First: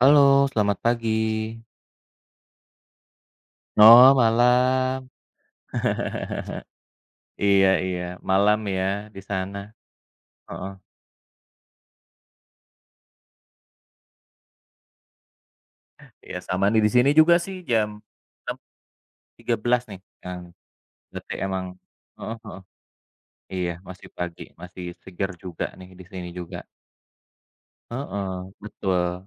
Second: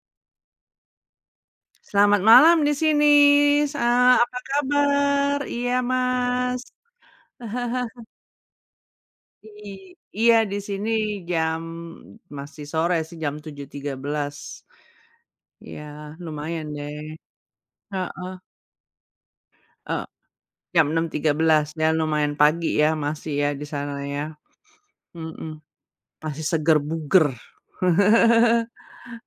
Halo, selamat pagi. Selamat malam di sini, Oh, apa malam. kabar? Iya, Mas. Iya iya, malam ya di sana. Iya, di Heeh. sini jam masih sore sih, jam 7.13. Iya, Iya, sama lumayan nih di deh. sini juga sih jam Heeh, 6.13 nih, eee, eee, jam enam tiga berarti belas, emang ya, lumayan heeh heeh. pagi ya, masih ya di Iya, sana masih ya. pagi, masih segar Mhm, juga nih di sini masih juga. seger buger. Heeh, betul.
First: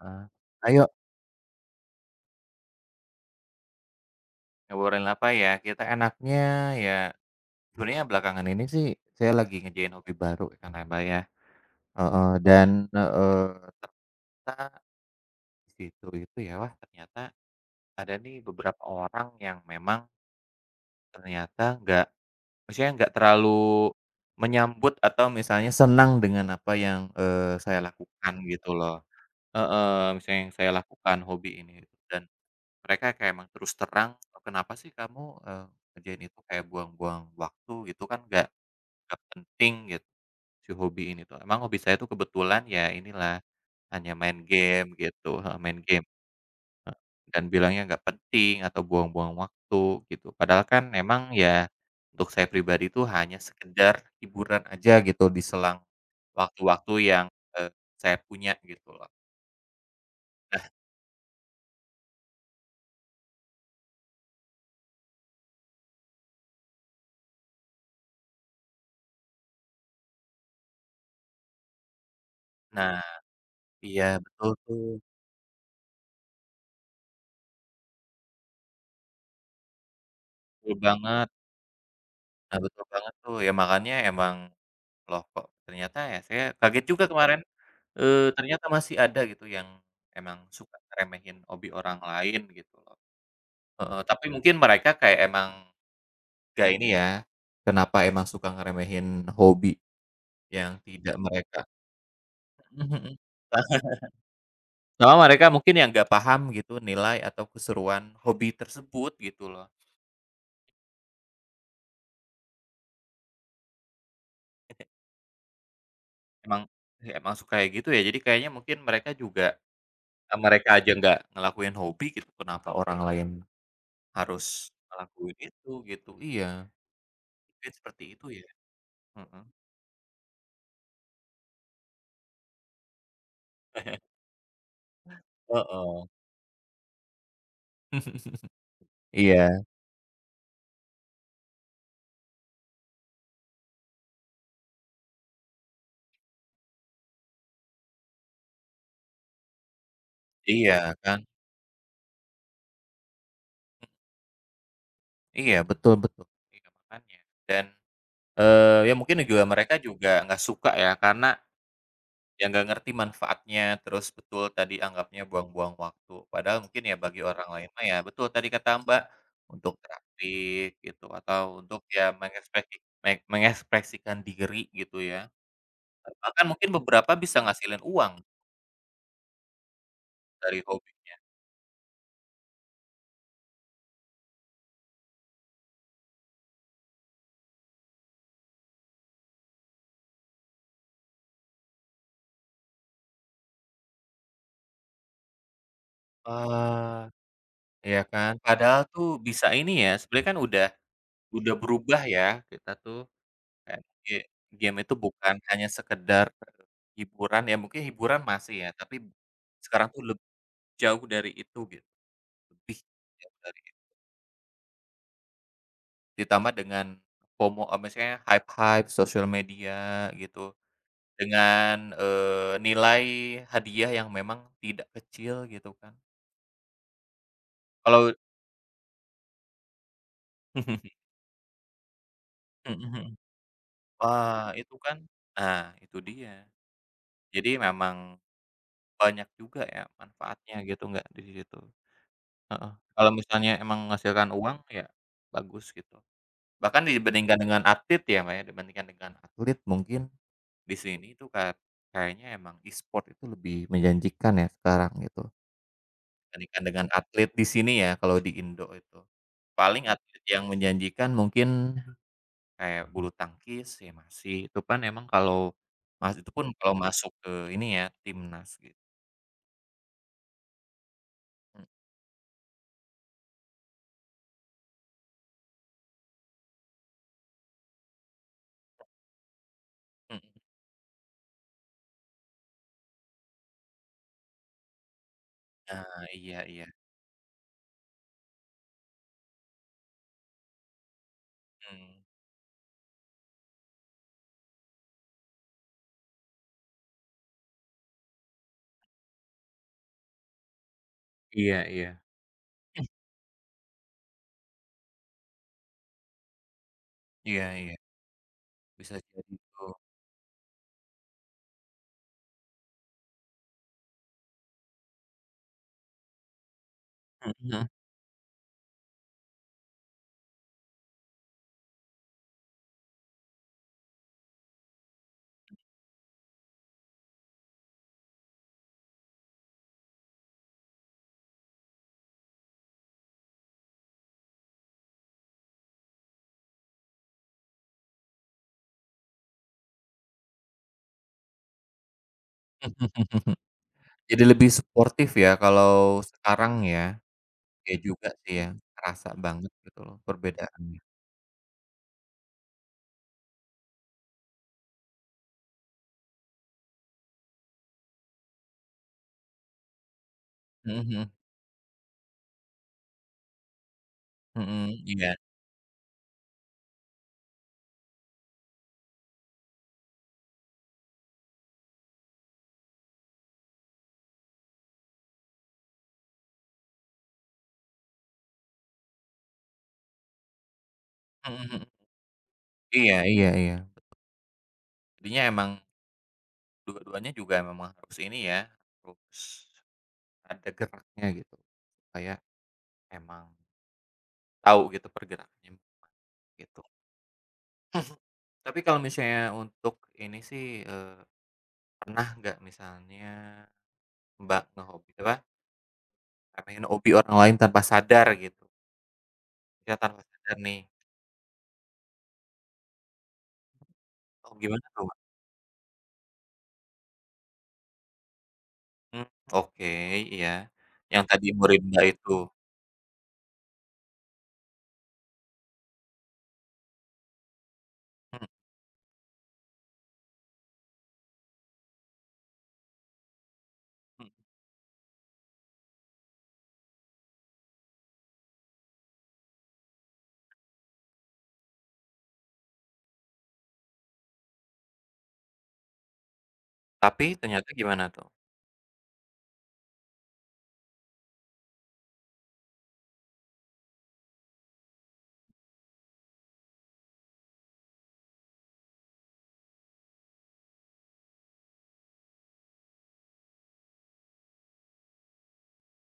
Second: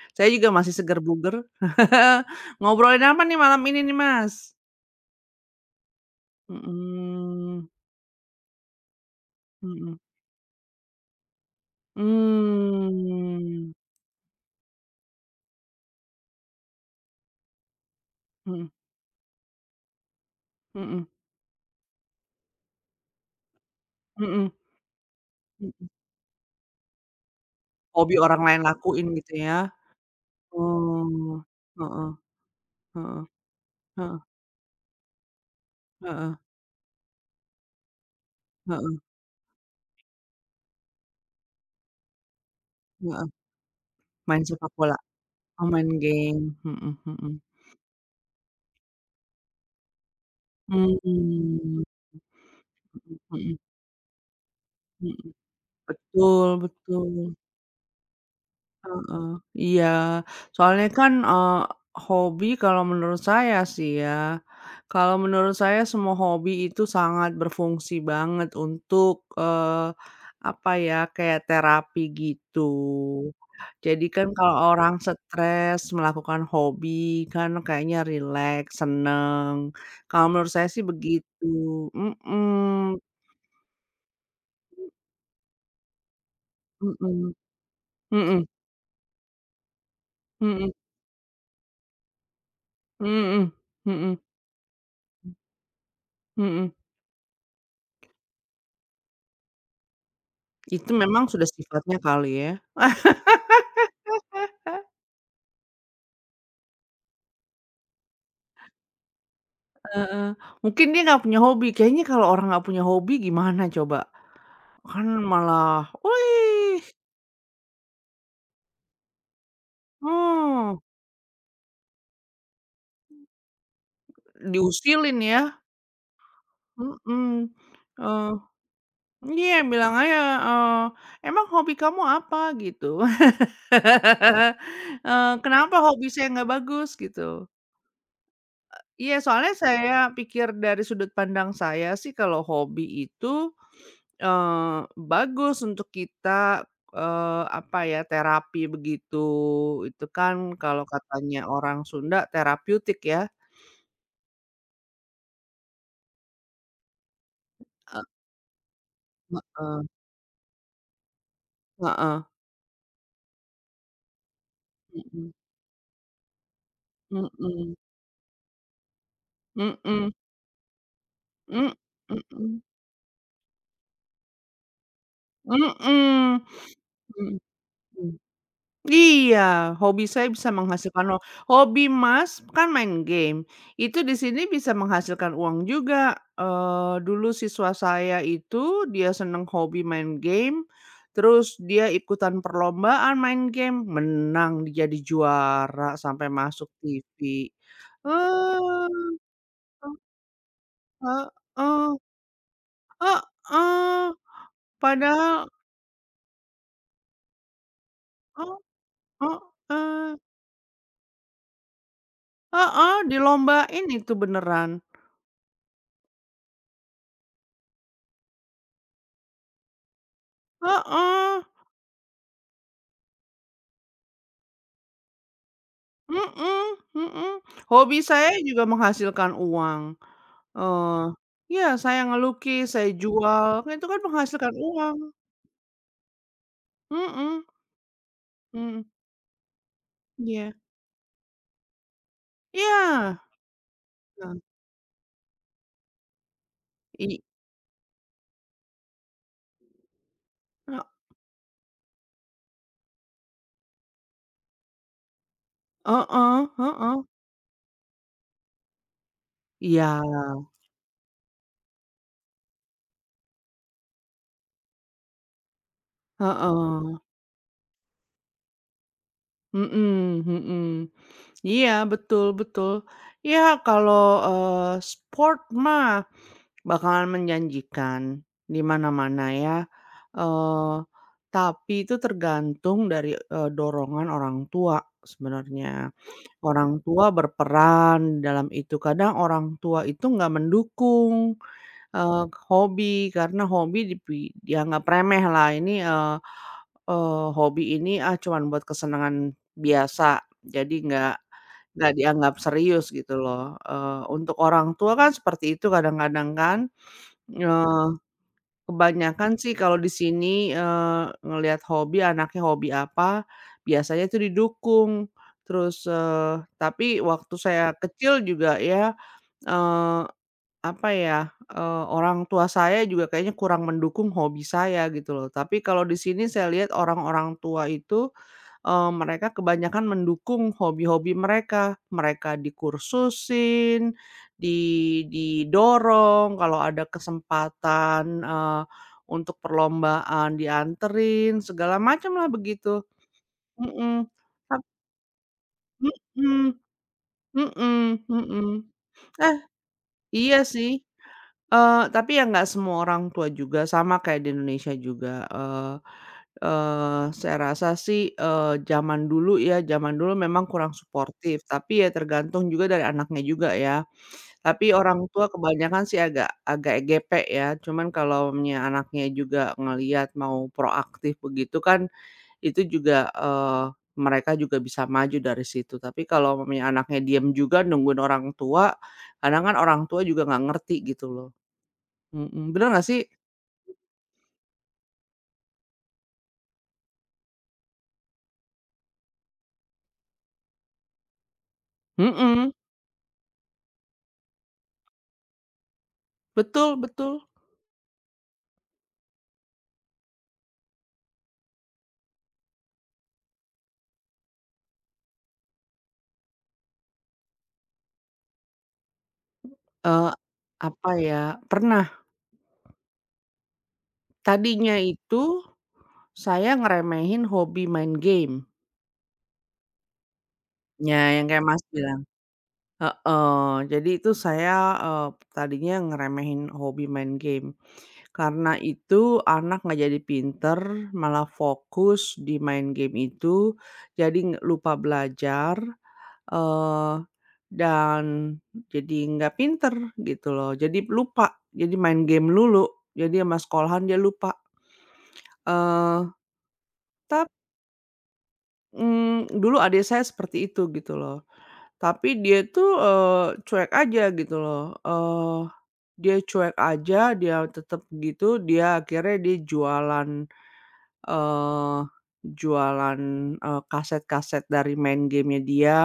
Heeh. Saya juga masih Ayo seger buger. Ngobrolin apa nih malam ini nih, Mas? ngobrolin apa ya? Kita enaknya ya Mhm, sebenarnya belakangan ini sih saya lagi ngerjain mhm. hobi baru kan ya, kan, Mbak, ya. Heeh, dan heeh, Mmm. ternyata di situ itu ya, wah ternyata ada nih Mhm, beberapa orang yang memang mhm, ternyata nggak maksudnya nggak terlalu mhm, menyambut atau misalnya mhm. senang dengan apa yang, saya Hobi lakukan orang lain gitu loh. lakuin gitu ya? Heeh, misalnya yang saya lakukan Oh, hobi ini gitu. heeh, Dan mereka heeh, kayak emang terus terang, heeh, "Oh, Kenapa sih kamu, ngerjain heeh, itu kayak buang-buang waktu gitu kan nggak heeh, nggak penting," gitu, "si hobi ini tuh." Emang hobi saya tuh kebetulan ya heeh. inilah, hanya main Main sepak game bola? gitu, heeh, Oh, main main game. game. Mhm, Eee, mhm. dan bilangnya nggak penting atau buang-buang waktu gitu. Padahal kan memang ya Mmm, untuk saya pribadi itu hanya mhm, sekedar hiburan aja gitu mhm. di selang Betul, waktu-waktu yang, betul. eee, saya punya gitu loh. Heeh, iya, Nah soalnya kan, hobi kalau menurut saya sih ya, kalau menurut saya semua hobi itu sangat berfungsi banget untuk, eee, apa ya, kayak terapi gitu. nah iya Jadi kan betul kalau tuh, orang stres melakukan hobi kan kayaknya rileks, seneng, kalau menurut saya betul sih banget. begitu. Mhm, Nah betul mhm, banget tuh, ya makanya emang loh kok ternyata ya saya kaget juga mhm, kemarin, mhm, ternyata masih ada gitu yang emang suka ngeremehin hobi orang lain gitu loh. mhm, Heeh, mhm, tapi mungkin mereka kayak emang gak mhm. ini ya, kenapa emang suka ngeremehin hobi yang Itu tidak memang sudah mereka. sifatnya kali ya. Mhm mhm. Nah, sama mereka mungkin yang nggak paham gitu nilai atau keseruan hobi tersebut gitu loh. Heeh. Mungkin dia nggak punya hobi, kayaknya kalau orang nggak punya hobi gimana coba? Kan malah, Emang "Wih, ya emang suka kayak gitu ya, jadi kayaknya mungkin mereka juga mereka oh," aja nggak ngelakuin hobi gitu, kenapa orang lain harus diusilin ngelakuin ya. itu gitu. Iya, Mhm, mungkin seperti itu eee, ya. Mhm. iya bilang aja, eee, "Emang hobi kamu apa?" Gitu. "Kenapa hobi Heeh. saya nggak bagus?" Gitu. Iya soalnya Iya saya pikir dari sudut pandang saya sih kalau hobi itu Eee, bagus untuk kita, apa ya, terapi begitu, itu kan kalau iya kan. katanya orang Sunda terapeutik ya. Iya, betul betul. Iya, makanya. Dan e ya mungkin juga mereka heeh, juga nggak suka ya, karena heeh, ya nggak ngerti manfaatnya, terus betul tadi anggapnya mhm, buang-buang waktu. Padahal mungkin ya bagi orang lain mhm, mah ya betul tadi kata Mbak, untuk mhm, mhm, terapi gitu atau mhm, untuk ya mhm, mengekspresikan diri gitu ya. mhm, mhm, Bahkan mungkin beberapa bisa ngasilin uang mhm. Iya, hobi saya bisa dari menghasilkan hobinya. uang. Hobi Mas kan main game, itu di sini bisa menghasilkan uang juga. Dulu siswa saya itu dia seneng hobi main game, terus dia ikutan perlombaan main game, menang dia jadi juara sampai masuk Wah, TV. iya kan? Padahal Eee, tuh bisa ini ya, sebenarnya kan udah heeh, udah heeh, berubah ya kita tuh. Kan, heeh, ge game itu bukan padahal hanya sekedar, eh, hiburan ya, mungkin hiburan masih heeh, ya, tapi heeh, sekarang tuh lebih jauh dari itu gitu, lebih heeh, jauh dari itu. dilombain itu beneran. Ditambah dengan FOMO, maksudnya hype-hype sosial media gitu, Heeh. dengan, nilai hadiah yang memang tidak kecil gitu kan. Mhm, mhm. Hobi Kalau saya juga menghasilkan uang, mhm eee, iya saya ngelukis, saya mhm. jual, kan itu kan Wah, menghasilkan itu kan uang. nah, itu dia. Mhm, Jadi memang mhm, banyak juga ya iya. manfaatnya gitu, nggak di situ. Heeh, kalau Iya, misalnya emang menghasilkan heeh, uang, ya bagus gitu. Bahkan i dibandingkan dengan atlet ya, Mbak, ya, dibandingkan dengan atlet mungkin di he sini itu kayaknya emang e-sport itu lebih menjanjikan ya sekarang gitu, heeh, dibandingkan dengan heeh, atlet di sini ya, kalau di Indo itu. Paling iya, atlet yang menjanjikan mungkin kayak bulu tangkis ya masih, itu kan emang kalau mas itu pun kalau heeh, masuk ke ini ya, timnas gitu. mhm, mhm. Mhm Iya, betul, betul. Ya kalau, sport mah bakalan menjanjikan, di mana-mana ya, mhm. eee, tapi itu tergantung dari, dorongan orang tua sebenarnya. Nah, iya iya, Orang tua berperan dalam itu, kadang orang tua itu nggak mendukung, mhm. eee, hobi, karena hobi dianggap remeh lah, ini, eee eee, hobi ini, ah, cuman buat kesenangan biasa, jadi nggak Iya nggak iya. dianggap serius gitu loh. Untuk orang tua kan seperti itu kadang-kadang kan. Iya iya, bisa jadi Kebanyakan sih itu. kalau di sini, ngelihat hobi, anaknya hobi apa, biasanya itu didukung. Terus, tapi waktu saya Mhm. kecil juga ya, eee, apa ya, orang tua saya juga kayaknya kurang mendukung hobi saya gitu loh. Tapi kalau di sini saya lihat orang-orang tua itu mereka kebanyakan mendukung hobi-hobi mereka. Mereka dikursusin, di didorong, kalau ada kesempatan, untuk perlombaan dianterin, segala macam lah begitu. Mhm. Jadi lebih Tap suportif ya kalau mhm, sekarang ya, ya mhm, juga sih mhm. ya, kerasa Eh, banget gitu loh iya sih, perbedaannya. Tapi ya nggak semua orang tua juga, sama kayak di Indonesia juga. Eh, saya rasa sih, zaman dulu ya, zaman dulu memang kurang Mhm mhm, suportif, tapi ya tergantung juga dari anaknya juga ya. mhm, Tapi orang iya, tua kebanyakan sih agak agak EGP ya, cuman kalaunya anaknya juga ngelihat mau proaktif begitu kan, itu juga, mereka juga bisa maju dari situ. Tapi kalau umpamanya anaknya diem juga nungguin orang tua, kadang kan orang tua juga nggak ngerti gitu loh. mhm mhm, Mhm, bener nggak iya sih? iya iya. Jadinya emang dua-duanya juga memang harus ini ya, harus ada geraknya gitu, kayak Mhm, emang tahu gitu pergerakannya gitu. betul, betul. Tapi kalau misalnya untuk ini sih, pernah nggak misalnya Mbak ngehobi apa, ngeremehin hobi orang lain tanpa sadar gitu? Ya, tanpa Eee, sadar nih. apa ya, pernah. Oh, gimana Tadinya tuh, Mbak? itu, saya ngeremehin hobi main game. Mmm, oke, iya. Yang Ya, tadi yang kayak murid Mas Mbak bilang. itu. Heeh, jadi itu saya, eee, tadinya ngeremehin hobi main game. Mhm Karena itu anak nggak jadi pinter, malah fokus di main game itu, mhm. jadi lupa belajar, eee, dan jadi nggak pinter gitu loh, jadi lupa, jadi main game lulu, jadi sama sekolahan dia lupa, eee, Tapi ternyata gimana tuh? mmm, dulu adik saya seperti itu gitu loh, tapi dia tuh, cuek aja gitu loh, dia cuek aja, dia tetep gitu, dia akhirnya dia jualan. Eee, jualan, kaset-kaset dari main gamenya dia,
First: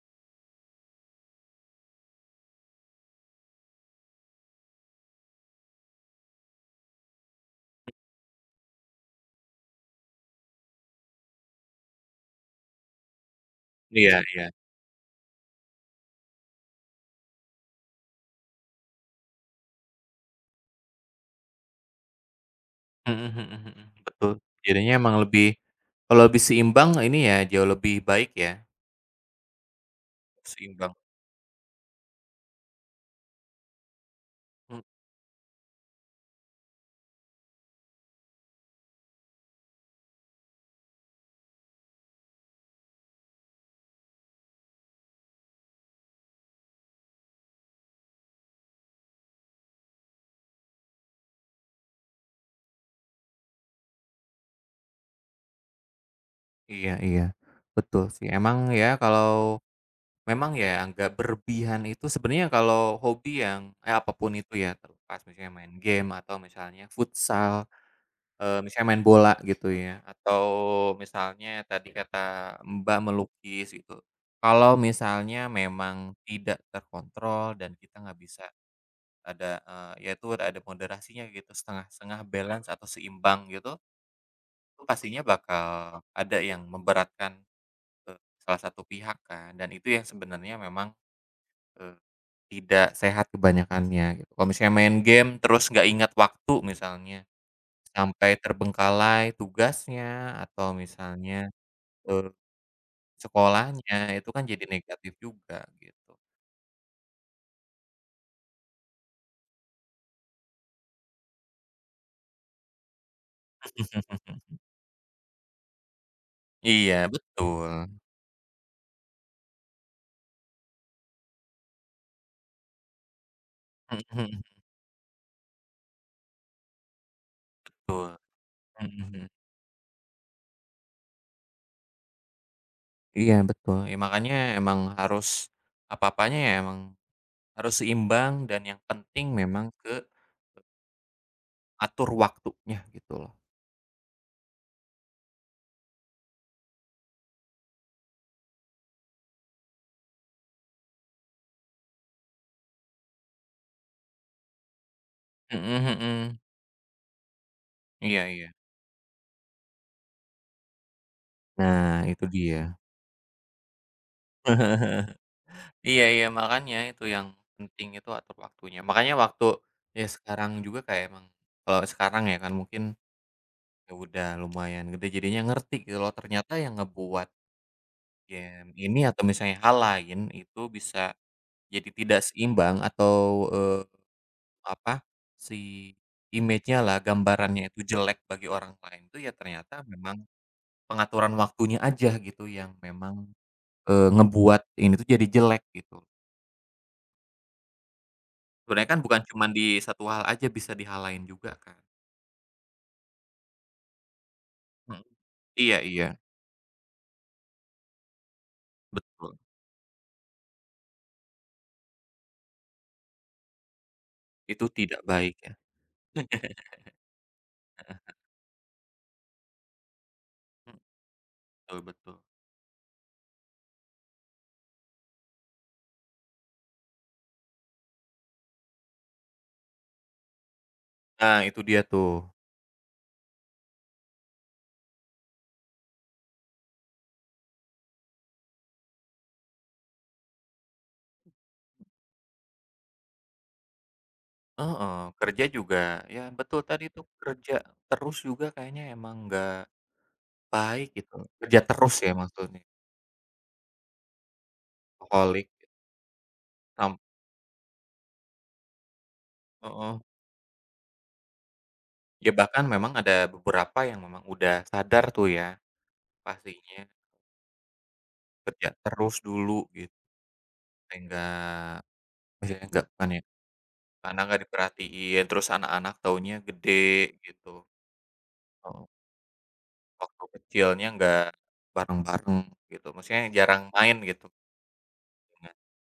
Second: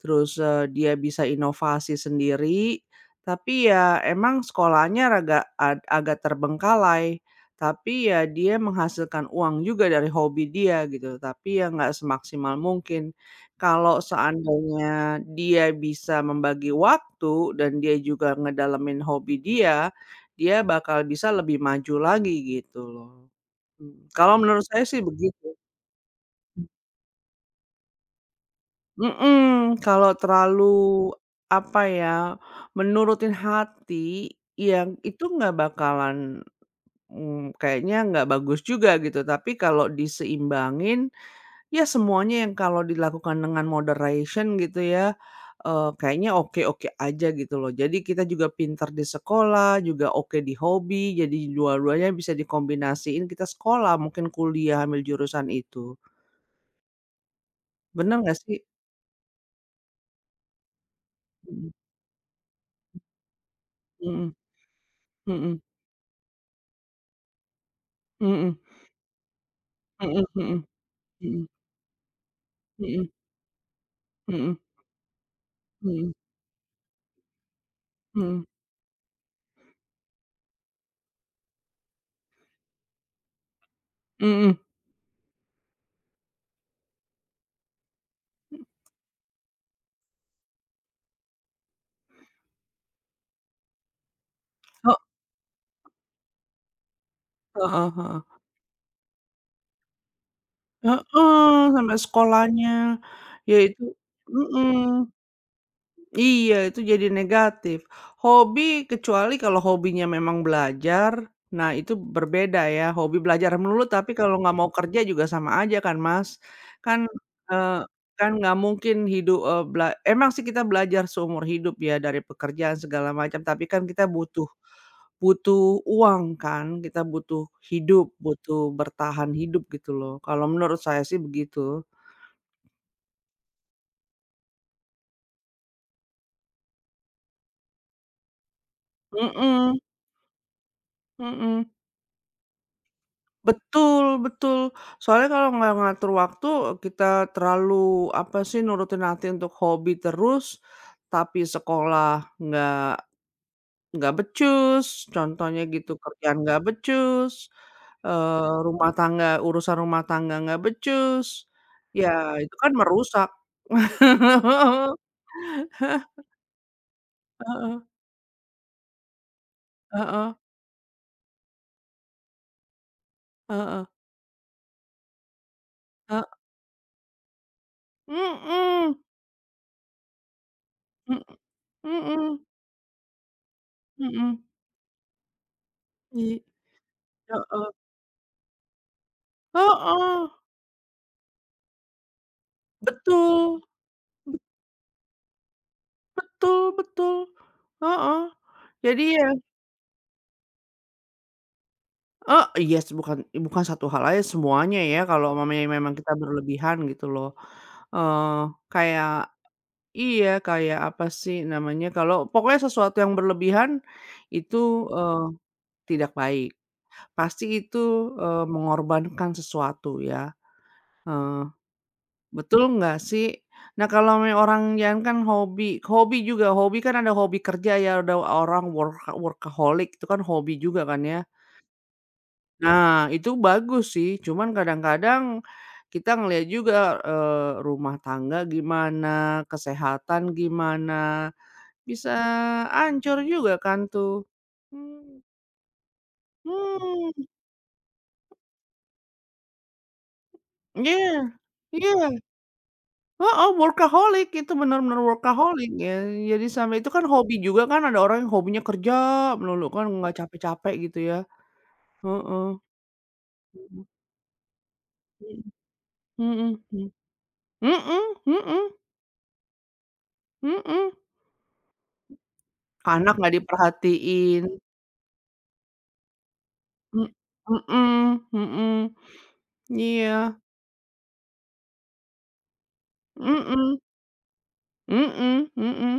terus, dia bisa inovasi sendiri, tapi ya emang sekolahnya raga ad agak terbengkalai, tapi ya dia menghasilkan uang juga dari hobi dia gitu, tapi ya nggak semaksimal mungkin. Kalau Iya iya. seandainya dia bisa membagi waktu dan dia juga ngedalamin hobi dia, dia bakal bisa lebih maju lagi gitu loh. Mhm mhm mhm. Mmm, Betul. kalau menurut saya Jadinya sih emang begitu. lebih kalau lebih seimbang ini ya jauh lebih baik ya, Mhm, kalau seimbang. terlalu, apa ya, menurutin hati, Mhm. yang itu nggak bakalan, mmm, kayaknya nggak bagus juga gitu. Tapi kalau diseimbangin, ya semuanya yang kalau dilakukan dengan moderation gitu ya, kayaknya oke-oke aja gitu loh. Jadi kita juga pintar di sekolah, juga oke di hobi, jadi dua-duanya bisa dikombinasiin kita sekolah, mungkin kuliah ambil jurusan itu. Iya iya. Betul Bener sih. nggak sih? Emang ya kalau memang ya agak Mhm. berlebihan itu sebenarnya kalau hobi yang apa pun Mhm, itu ya, terlepas misalnya mhm, main game atau misalnya futsal. mhm, Misalnya main bola gitu ya, mhm, atau mhm, mhm, misalnya tadi kata Mbak mhm, melukis gitu. mhm, Kalau misalnya memang tidak terkontrol dan kita nggak bisa mhm, ada, ya itu ada moderasinya gitu, setengah-setengah balance atau seimbang gitu, mhm, mhm, itu pastinya bakal ada yang memberatkan ke salah satu pihak kan, dan itu yang sebenarnya memang, eee, tidak sehat kebanyakannya gitu. Kalau misalnya he main game terus nggak ingat waktu misalnya heeh, heeh. sampai terbengkalai tugasnya atau misalnya, Heeh, sampai eee, sekolahnya, ya itu sekolahnya, itu kan jadi mhm. negatif juga gitu. Iya, itu jadi negatif. Hobi, kecuali kalau hobinya memang belajar, nah itu berbeda ya, hobi belajar melulu tapi kalau nggak mau kerja juga sama aja kan, Mas. Iya Kan, betul, eee, kan nggak mungkin hidup, emang sih kita belajar seumur hidup ya dari pekerjaan segala macam, tapi kan mhm kita mhm butuh butuh uang kan, kita butuh hidup, butuh mhm mhm. bertahan hidup gitu loh, kalau menurut saya sih begitu. Iya betul, ya makanya emang harus apa-apanya ya emang harus seimbang dan yang penting memang Mhm, ke mhm. atur waktunya gitu loh. Betul, betul. Soalnya kalau nggak ngatur waktu, kita terlalu, apa sih, nurutin hati untuk hobi terus, tapi sekolah nggak nggak becus, contohnya Mhm gitu, kerjaan mhm, nggak becus, iya iya. rumah tangga urusan rumah tangga nggak becus, Nah ya itu itu dia. kan merusak. Iya iya, makanya itu yang Heeh, penting itu atur waktunya. Makanya waktu ya heeh, sekarang juga kayak emang kalau sekarang ya kan mungkin heeh, ya udah lumayan gede jadinya ngerti gitu loh, he ternyata yang ngebuat game mhm, ini atau misalnya hal lain itu bisa mhm, jadi tidak mhm, seimbang atau, eee, mhm, apa, si i image-nya lah, gambarannya heeh, itu jelek bagi orang lain itu ya ternyata memang heeh. pengaturan waktunya aja gitu yang memang, Betul, ngebuat ini tuh jadi jelek gitu. betul, betul, heeh. Sebenarnya kan Jadi bukan ya cuman di satu hal aja bisa di hal lain juga kan. heeh, yes, bukan bukan satu hal aja, semuanya ya Mhm, kalau mamanya iya memang iya, kita berlebihan gitu loh. Kayak betul. iya, kayak apa sih namanya, kalau pokoknya sesuatu yang berlebihan Itu itu, tidak eee, baik ya. tidak baik. Pasti itu, mengorbankan sesuatu ya. Mhm, eee betul betul. Betul nggak sih? Nah, kalau orang yang kan hobi hobi juga, hobi kan ada hobi kerja ya, ada orang workaholic itu kan hobi juga kan ya. Nah itu dia tuh. Nah, itu bagus sih, cuman kadang-kadang kita ngelihat juga, rumah tangga gimana, kesehatan gimana, bisa hancur juga kan tuh. Heeh, Hmm, kerja juga ya betul tadi tuh kerja terus juga kayaknya emang nggak mhm, baik gitu, kerja iya, terus ya iya. maksudnya, Heeh, workaholic itu benar-benar workaholic workaholic ya, jadi sampai itu sam kan hobi juga kan ada orang yang hobinya kerja melulu kan heeh. nggak capek-capek gitu ya, Ya heeh, bahkan memang ada beberapa yang memang udah sadar tuh ya mhm, pastinya, mhm, mhm, kerja terus dulu gitu, mhm, mhm, sehingga maksudnya nggak bukan anak ya nggak karena nggak diperhatiin, diperhatiin, terus anak-anak taunya gede mmm, gitu, mhm, mhm, eee, waktu iya, kecilnya nggak bareng-bareng gitu, maksudnya jarang mhm, main gitu mhm, dengan mhm,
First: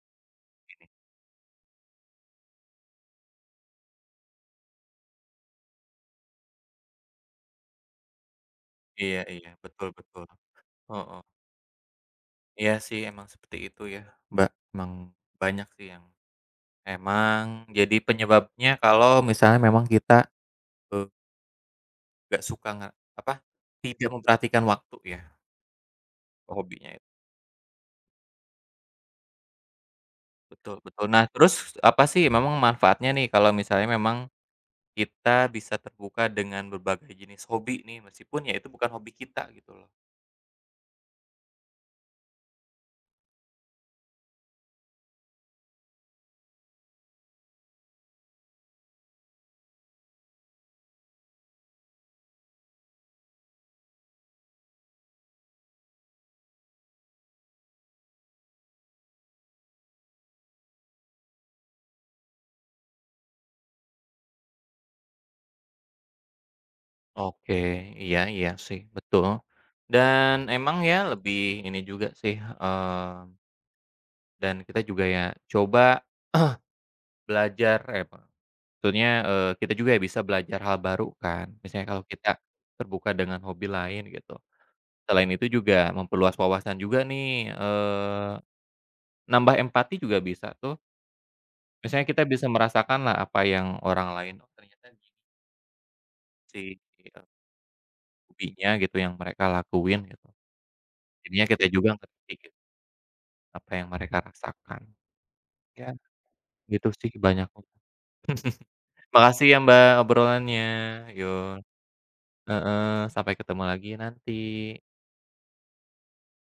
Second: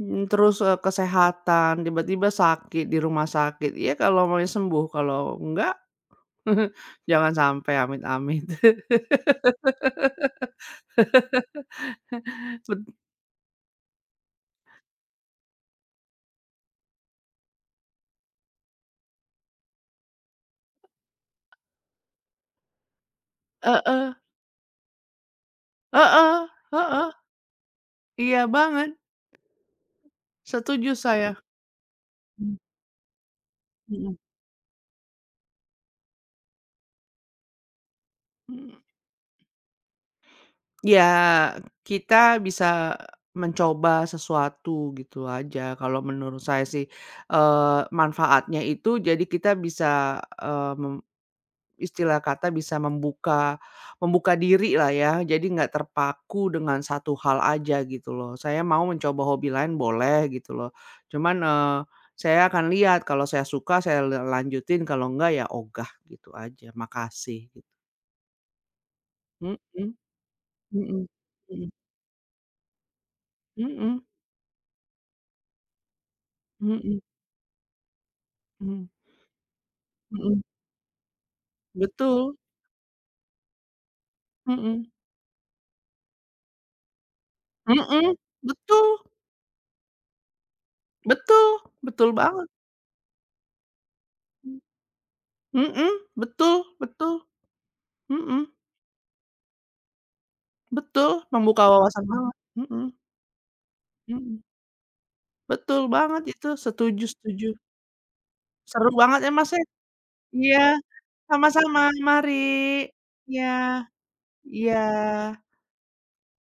mmm, terus, kesehatan tiba-tiba sakit di rumah sakit ya kalau maunya sembuh kalau enggak, jangan sampai amit-amit. iya iya, betul betul, heeh. Iya bet sih emang seperti itu ya, Mbak, emang banyak sih yang emang jadi penyebabnya kalau misalnya memang kita, eee, nggak suka apa, tidak Heeh, memperhatikan waktu ya, heeh, hobinya heeh, itu, iya banget, betul setuju betul. Nah saya. terus apa sih memang Mhm, manfaatnya nih kalau misalnya mhm. memang kita bisa terbuka dengan berbagai jenis hobi nih, meskipun ya itu Mhm, bukan hobi kita gitu loh. ya kita bisa mencoba sesuatu gitu aja kalau menurut saya sih, manfaatnya itu jadi kita bisa, eee, mem istilah kata bisa membuka membuka diri lah ya, jadi nggak terpaku dengan satu hal aja gitu loh. Saya mau mencoba hobi lain boleh gitu loh. Cuman, saya akan lihat kalau saya suka saya lanjutin kalau enggak ya ogah gitu aja, makasih Oke, gitu. iya iya sih, betul. Mhm, Dan emang ya mhm, lebih mhm, ini juga sih, mhm, dan kita juga ya coba mhm, belajar, mhm, maksudnya, kita juga ya bisa mhm. belajar hal baru kan. Misalnya kalau Betul, kita terbuka dengan hobi lain gitu. mhm, Selain itu juga memperluas wawasan juga nih, mhm, betul, nambah empati juga bisa tuh. betul, Misalnya betul kita bisa banget, merasakan lah apa yang orang lain, oh ternyata mhm, betul, Si, betul, eee, mhm. hobinya gitu yang mereka lakuin gitu, Betul, jadinya membuka kita juga wawasan ngerti banget, gitu mhm, apa yang mereka mhm, rasakan. betul Ya banget itu, gitu setuju, sih setuju. banyaknya. Seru banget ya Makasih Mas ya ya. Mbak Iya, obrolannya. Yo sama-sama, mari. heeh, sampai Iya, ketemu lagi nanti. iya.